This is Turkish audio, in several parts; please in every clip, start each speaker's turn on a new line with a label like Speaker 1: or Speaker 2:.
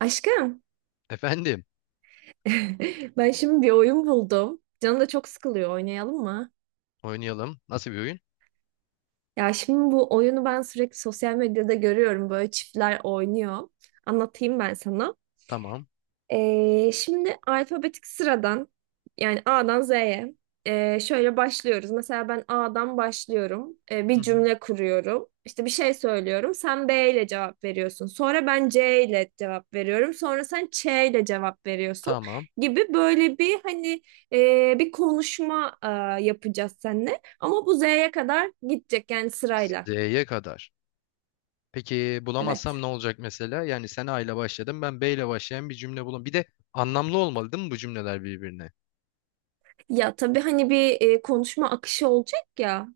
Speaker 1: Aşkım,
Speaker 2: Efendim,
Speaker 1: ben şimdi bir oyun buldum. Canım da çok sıkılıyor. Oynayalım mı?
Speaker 2: oynayalım. Nasıl bir oyun?
Speaker 1: Ya şimdi bu oyunu ben sürekli sosyal medyada görüyorum. Böyle çiftler oynuyor. Anlatayım ben sana.
Speaker 2: Tamam.
Speaker 1: Şimdi alfabetik sıradan, yani A'dan Z'ye şöyle başlıyoruz. Mesela ben A'dan başlıyorum.
Speaker 2: Hı
Speaker 1: Bir
Speaker 2: hı.
Speaker 1: cümle kuruyorum. İşte bir şey söylüyorum. Sen B ile cevap veriyorsun. Sonra ben C ile cevap veriyorum. Sonra sen Ç ile cevap veriyorsun
Speaker 2: Tamam.
Speaker 1: gibi. Böyle bir hani bir konuşma yapacağız seninle. Ama bu Z'ye kadar gidecek, yani sırayla.
Speaker 2: D'ye kadar. Peki bulamazsam
Speaker 1: Evet.
Speaker 2: ne olacak mesela? Yani sen A ile başladın, ben B ile başlayan bir cümle bulam. Bir de anlamlı olmalı değil mi bu cümleler birbirine?
Speaker 1: Ya tabii hani bir konuşma akışı olacak ya.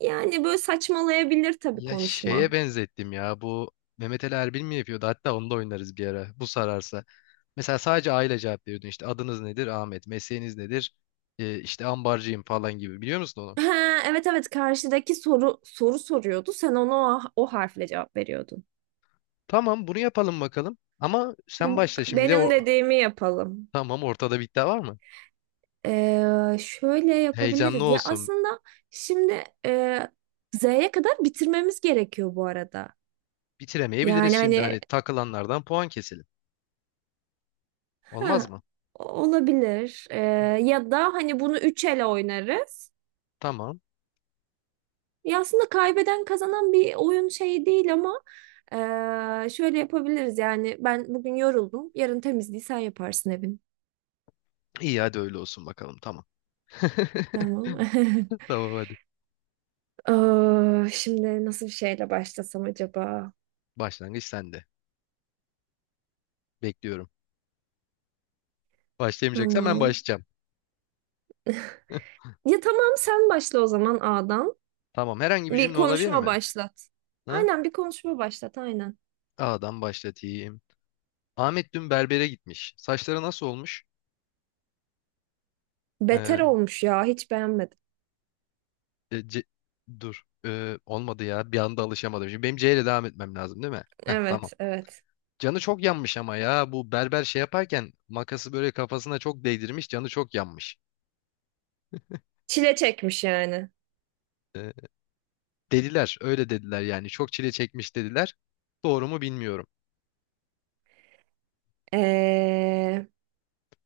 Speaker 1: Yani böyle saçmalayabilir tabii
Speaker 2: Ya şeye
Speaker 1: konuşma.
Speaker 2: benzettim ya bu Mehmet Ali Erbil mi yapıyordu? Hatta onu da oynarız bir ara. Bu sararsa. Mesela sadece A ile cevap veriyordun. İşte adınız nedir? Ahmet. Mesleğiniz nedir? İşte ambarcıyım falan gibi. Biliyor musun onu?
Speaker 1: Ha, evet evet, karşıdaki soru soruyordu. Sen ona o harfle cevap veriyordun.
Speaker 2: Tamam bunu yapalım bakalım. Ama sen
Speaker 1: Bu
Speaker 2: başla şimdi. Bir de
Speaker 1: benim
Speaker 2: o...
Speaker 1: dediğimi yapalım.
Speaker 2: Tamam, ortada bir iddia var mı?
Speaker 1: Şöyle
Speaker 2: Heyecanlı
Speaker 1: yapabiliriz. Ya
Speaker 2: olsun.
Speaker 1: aslında şimdi Z'ye kadar bitirmemiz gerekiyor bu arada.
Speaker 2: Bitiremeyebiliriz
Speaker 1: Yani
Speaker 2: şimdi.
Speaker 1: hani
Speaker 2: Hani takılanlardan puan keselim. Olmaz
Speaker 1: ha,
Speaker 2: mı?
Speaker 1: olabilir. Ya da hani bunu üç ele oynarız.
Speaker 2: Tamam.
Speaker 1: Ya aslında kaybeden kazanan bir oyun şeyi değil ama şöyle yapabiliriz. Yani ben bugün yoruldum. Yarın temizliği sen yaparsın evin.
Speaker 2: İyi, hadi öyle olsun bakalım. Tamam.
Speaker 1: Tamam.
Speaker 2: Tamam hadi.
Speaker 1: Aa, şimdi nasıl bir şeyle başlasam acaba?
Speaker 2: Başlangıç sende. Bekliyorum. Başlayamayacaksan ben
Speaker 1: Tamam.
Speaker 2: başlayacağım.
Speaker 1: Ya tamam, sen başla o zaman A'dan.
Speaker 2: Tamam. Herhangi bir
Speaker 1: Bir
Speaker 2: cümle olabilir
Speaker 1: konuşma
Speaker 2: mi?
Speaker 1: başlat.
Speaker 2: Hı?
Speaker 1: Aynen, bir konuşma başlat aynen.
Speaker 2: A'dan başlatayım. Ahmet dün berbere gitmiş. Saçları nasıl olmuş? Ee,
Speaker 1: Beter olmuş ya, hiç beğenmedim.
Speaker 2: e, C- Dur. Olmadı ya. Bir anda alışamadım. Şimdi benim C ile devam etmem lazım değil mi? Heh, tamam.
Speaker 1: Evet evet.
Speaker 2: Canı çok yanmış ama ya bu berber şey yaparken makası böyle kafasına çok değdirmiş, canı çok yanmış.
Speaker 1: Çile çekmiş yani.
Speaker 2: Ee, Dediler, öyle dediler yani, çok çile çekmiş dediler. Doğru mu bilmiyorum.
Speaker 1: Ee,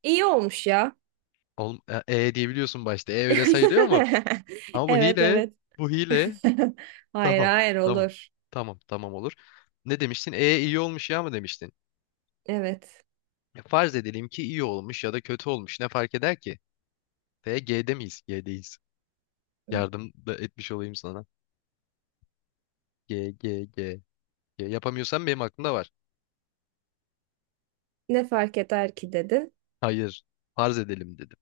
Speaker 1: iyi olmuş ya.
Speaker 2: Oğlum, e, e diyebiliyorsun başta, e öyle sayılıyor mu? Ama bu
Speaker 1: Evet
Speaker 2: hile,
Speaker 1: evet.
Speaker 2: bu hile,
Speaker 1: Hayır
Speaker 2: tamam
Speaker 1: hayır,
Speaker 2: tamam,
Speaker 1: olur.
Speaker 2: tamam tamam olur. Ne demiştin, e iyi olmuş ya mı demiştin?
Speaker 1: Evet.
Speaker 2: E, farz edelim ki iyi olmuş ya da kötü olmuş, ne fark eder ki? T G'de miyiz? G'deyiz. Yardım da etmiş olayım sana. G G G. G. Yapamıyorsan benim aklımda var.
Speaker 1: Ne fark eder ki dedin.
Speaker 2: Hayır, farz edelim dedim.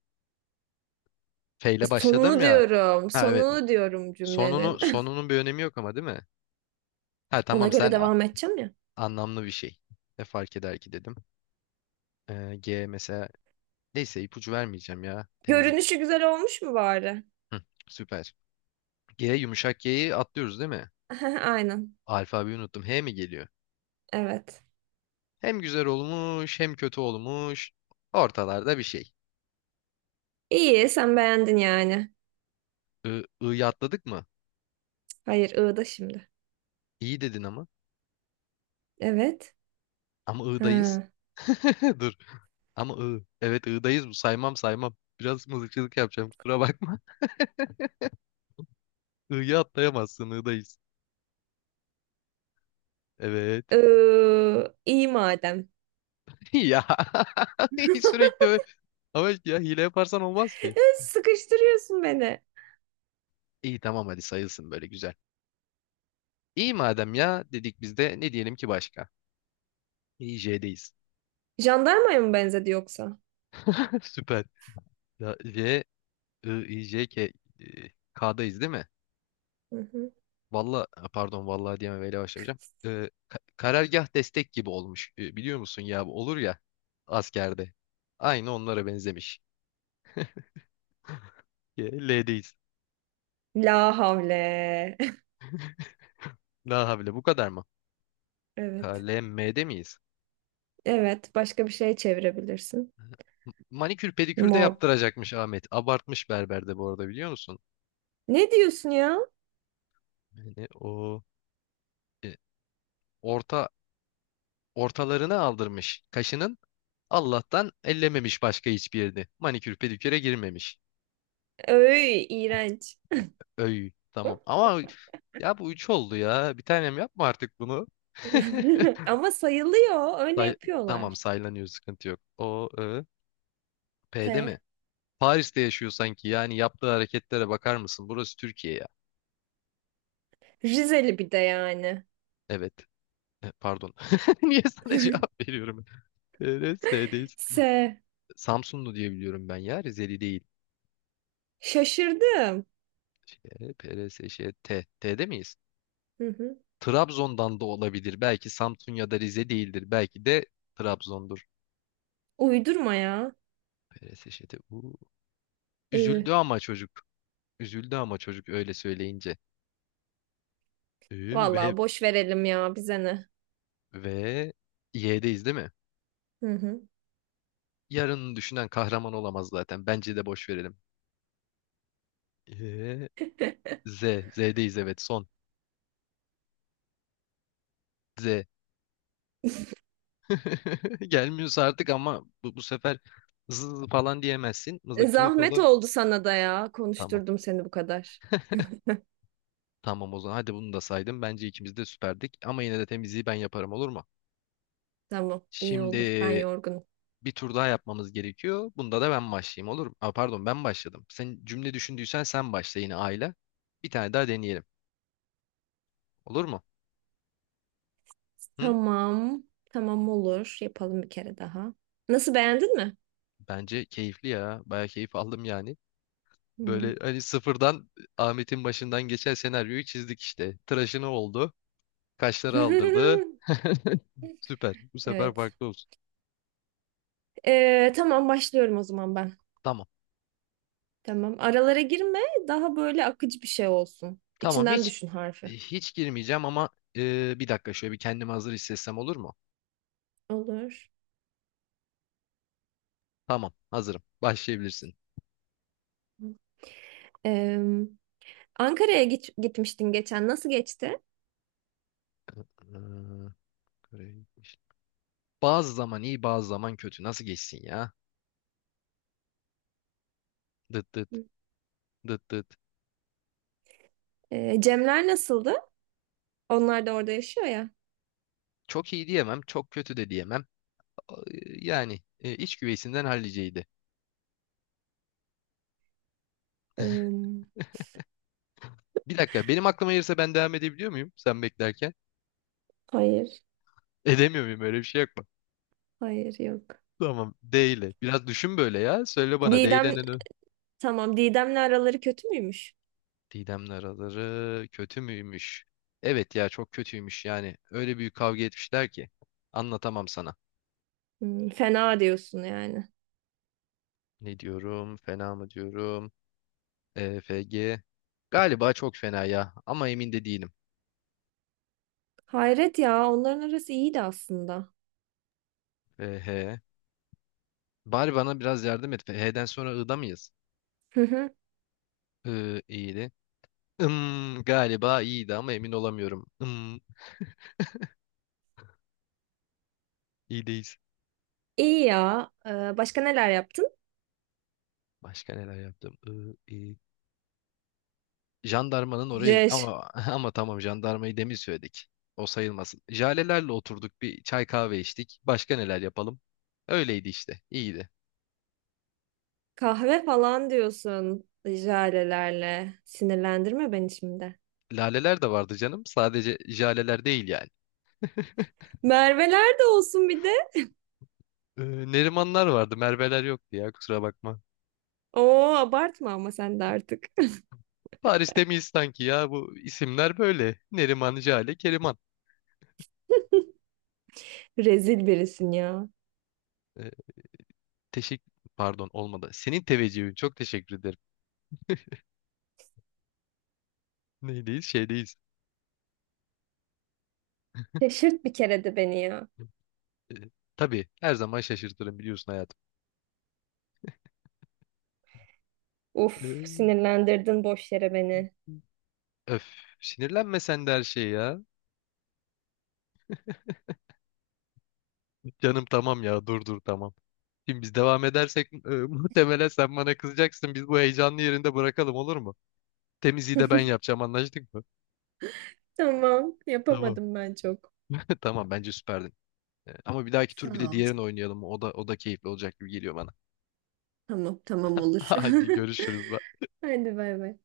Speaker 2: F ile başladım
Speaker 1: Sonunu
Speaker 2: ya.
Speaker 1: diyorum.
Speaker 2: Ha evet.
Speaker 1: Sonunu diyorum
Speaker 2: Sonunu,
Speaker 1: cümlenin.
Speaker 2: sonunun bir önemi yok ama değil mi? Ha
Speaker 1: Ona
Speaker 2: tamam,
Speaker 1: göre
Speaker 2: sen
Speaker 1: devam edeceğim ya.
Speaker 2: anlamlı bir şey. Ne fark eder ki dedim. G mesela, neyse ipucu vermeyeceğim ya. Temizlik.
Speaker 1: Görünüşü güzel olmuş mu bari?
Speaker 2: Hı, süper. G, yumuşak G'yi atlıyoruz değil mi?
Speaker 1: Aynen.
Speaker 2: Alfabeyi unuttum. H mi geliyor?
Speaker 1: Evet.
Speaker 2: Hem güzel olmuş, hem kötü olmuş. Ortalarda bir şey.
Speaker 1: İyi, sen beğendin yani.
Speaker 2: I, I'yı atladık mı?
Speaker 1: Hayır, ığda şimdi.
Speaker 2: İyi dedin ama.
Speaker 1: Evet.
Speaker 2: Ama I'dayız.
Speaker 1: Ha.
Speaker 2: Dur. Ama I. Evet, I'dayız bu. Saymam saymam. Biraz mızıkçılık yapacağım, kusura bakma. I'yı atlayamazsın, I'dayız. Evet.
Speaker 1: İyi madem.
Speaker 2: Ya, sürekli böyle. Ama işte ya, hile yaparsan olmaz
Speaker 1: Ya,
Speaker 2: ki.
Speaker 1: sıkıştırıyorsun beni.
Speaker 2: İyi tamam, hadi sayılsın böyle güzel. İyi madem ya dedik, biz de ne diyelim ki başka? İyi, J'deyiz.
Speaker 1: Jandarmaya mı benzedi yoksa?
Speaker 2: Süper. Ya J, I, I, J, K, e, K'dayız değil mi?
Speaker 1: Hı hı.
Speaker 2: Valla, pardon, vallahi diyemem, öyle başlamayacağım. Karargah destek gibi olmuş. Biliyor musun ya, bu olur ya askerde. Aynı onlara benzemiş. L'deyiz.
Speaker 1: La havle.
Speaker 2: La havle bu kadar mı?
Speaker 1: Evet.
Speaker 2: KLM'de miyiz?
Speaker 1: Evet. Başka bir şey çevirebilirsin.
Speaker 2: Manikür pedikür de
Speaker 1: Mob.
Speaker 2: yaptıracakmış Ahmet. Abartmış berber de bu arada, biliyor musun?
Speaker 1: Ne diyorsun ya?
Speaker 2: Yani o e, orta ortalarını aldırmış kaşının. Allah'tan ellememiş başka hiçbir yerini. Manikür pediküre girmemiş.
Speaker 1: Öy, iğrenç.
Speaker 2: Öy. Tamam. Ama ya bu üç oldu ya. Bir tanem, yapma artık bunu.
Speaker 1: Ama sayılıyor. Öyle
Speaker 2: Say- tamam,
Speaker 1: yapıyorlar.
Speaker 2: saylanıyor, sıkıntı yok. O, Ö, P'de mi?
Speaker 1: P.
Speaker 2: Paris'te yaşıyor sanki. Yani yaptığı hareketlere bakar mısın? Burası Türkiye ya.
Speaker 1: Rizeli bir de yani.
Speaker 2: Evet. Pardon. Niye sana cevap veriyorum? PRS'deyiz.
Speaker 1: S.
Speaker 2: Samsunlu diye biliyorum ben ya. Rizeli değil.
Speaker 1: Şaşırdım.
Speaker 2: Şey, PRS, şey, T. T'de miyiz?
Speaker 1: Hı hı.
Speaker 2: Trabzon'dan da olabilir. Belki Samsun ya da Rize değildir. Belki de Trabzon'dur.
Speaker 1: Uydurma ya.
Speaker 2: PRS, şey, T. Uu. Üzüldü
Speaker 1: Ü.
Speaker 2: ama çocuk. Üzüldü ama çocuk, öyle söyleyince. Ee, ve
Speaker 1: Vallahi boş verelim ya, bize ne.
Speaker 2: ve Y'deyiz değil mi?
Speaker 1: Hı hı.
Speaker 2: Yarını düşünen kahraman olamaz zaten. Bence de boş verelim. Ee, Z. Z'deyiz, evet son. Z. Gelmiyorsa artık ama bu sefer zız falan diyemezsin. Mızıkçılık
Speaker 1: Zahmet
Speaker 2: olur.
Speaker 1: oldu sana da ya.
Speaker 2: Tamam.
Speaker 1: Konuşturdum seni bu kadar.
Speaker 2: Tamam o zaman. Hadi bunu da saydım. Bence ikimiz de süperdik. Ama yine de temizliği ben yaparım, olur mu?
Speaker 1: Tamam, iyi
Speaker 2: Şimdi
Speaker 1: olur. Ben yorgunum.
Speaker 2: bir tur daha yapmamız gerekiyor. Bunda da ben başlayayım, olur mu? Pardon, ben başladım. Sen cümle düşündüysen sen başla yine aile. Bir tane daha deneyelim. Olur mu? Hı?
Speaker 1: Tamam. Tamam, olur. Yapalım bir kere daha. Nasıl, beğendin mi?
Speaker 2: Bence keyifli ya. Baya keyif aldım yani.
Speaker 1: Hmm.
Speaker 2: Böyle hani sıfırdan Ahmet'in başından geçen senaryoyu çizdik işte. Tıraşını oldu. Kaşları aldırdı. Süper. Bu sefer
Speaker 1: Evet.
Speaker 2: farklı olsun.
Speaker 1: Tamam, başlıyorum o zaman ben.
Speaker 2: Tamam.
Speaker 1: Tamam. Aralara girme. Daha böyle akıcı bir şey olsun.
Speaker 2: Tamam,
Speaker 1: İçinden
Speaker 2: hiç
Speaker 1: düşün
Speaker 2: e,
Speaker 1: harfi.
Speaker 2: hiç girmeyeceğim ama bir dakika, şöyle bir kendimi hazır hissetsem olur mu?
Speaker 1: Olur.
Speaker 2: Tamam, hazırım. Başlayabilirsin.
Speaker 1: Ee, Ankara'ya gitmiştin geçen. Nasıl geçti?
Speaker 2: Ee, Bazı zaman iyi, bazı zaman kötü. Nasıl geçsin ya? Dıt dıt, dıt dıt.
Speaker 1: Cemler nasıldı? Onlar da orada yaşıyor ya.
Speaker 2: Çok iyi diyemem. Çok kötü de diyemem. Ee, Yani iç güveysinden halliceydi.
Speaker 1: Ee,
Speaker 2: Bir dakika, benim aklıma gelirse ben devam edebiliyor muyum sen beklerken?
Speaker 1: hayır.
Speaker 2: Edemiyor muyum, öyle bir şey yok mu?
Speaker 1: Hayır yok.
Speaker 2: Tamam, D ile. Biraz düşün böyle ya. Söyle bana D ile,
Speaker 1: Didem,
Speaker 2: ne? Ne?
Speaker 1: tamam. Didem'le araları kötü müymüş?
Speaker 2: Didem'le araları kötü müymüş? Evet ya, çok kötüymüş yani. Öyle büyük kavga etmişler ki, anlatamam sana.
Speaker 1: Hmm, fena diyorsun yani.
Speaker 2: Ne diyorum? Fena mı diyorum? EFG. Galiba çok fena ya, ama emin de değilim.
Speaker 1: Hayret ya. Onların arası iyiydi aslında.
Speaker 2: FH. Bari bana biraz yardım et. F, H'den sonra I'da mıyız? I, iyiydi. Galiba iyiydi ama emin olamıyorum. İyideyiz.
Speaker 1: İyi ya. Başka neler yaptın?
Speaker 2: Başka neler yaptım? I, iyi. Jandarmanın oraya
Speaker 1: Jej.
Speaker 2: ama ama tamam, jandarmayı demin söyledik. O sayılmasın. Jalelerle oturduk, bir çay kahve içtik. Başka neler yapalım? Öyleydi işte. İyiydi.
Speaker 1: Kahve falan diyorsun jalelerle. Sinirlendirme beni şimdi.
Speaker 2: Laleler de vardı canım. Sadece jaleler değil yani.
Speaker 1: Merveler de olsun bir de.
Speaker 2: Ee, Nerimanlar vardı. Merveler yoktu ya, kusura bakma.
Speaker 1: Oo, abartma ama sen de artık.
Speaker 2: Paris'te miyiz sanki ya? Bu isimler böyle. Neriman, Jale, Keriman.
Speaker 1: Rezil birisin ya.
Speaker 2: Ee, Pardon, olmadı. Senin teveccühün. Çok teşekkür ederim. Neydeyiz? Şeydeyiz.
Speaker 1: Şaşırt bir kere de beni ya.
Speaker 2: Ee, tabii, her zaman şaşırtırım biliyorsun hayatım.
Speaker 1: Uf,
Speaker 2: Ee,
Speaker 1: sinirlendirdin boş yere beni.
Speaker 2: Öf. Sinirlenme sen de her şeye ya. Canım tamam ya, dur dur, tamam. Şimdi biz devam edersek muhtemelen sen bana kızacaksın. Biz bu heyecanlı yerinde bırakalım olur mu? Temizliği de ben yapacağım, anlaştık mı?
Speaker 1: Tamam,
Speaker 2: Tamam.
Speaker 1: yapamadım ben çok.
Speaker 2: Tamam, bence süperdin. Ama bir dahaki
Speaker 1: Sağ
Speaker 2: tur bir de
Speaker 1: ol.
Speaker 2: diğerini oynayalım. O da keyifli olacak gibi geliyor bana.
Speaker 1: Tamam tamam, olur.
Speaker 2: Hadi görüşürüz. Bye.
Speaker 1: Hadi bay bay.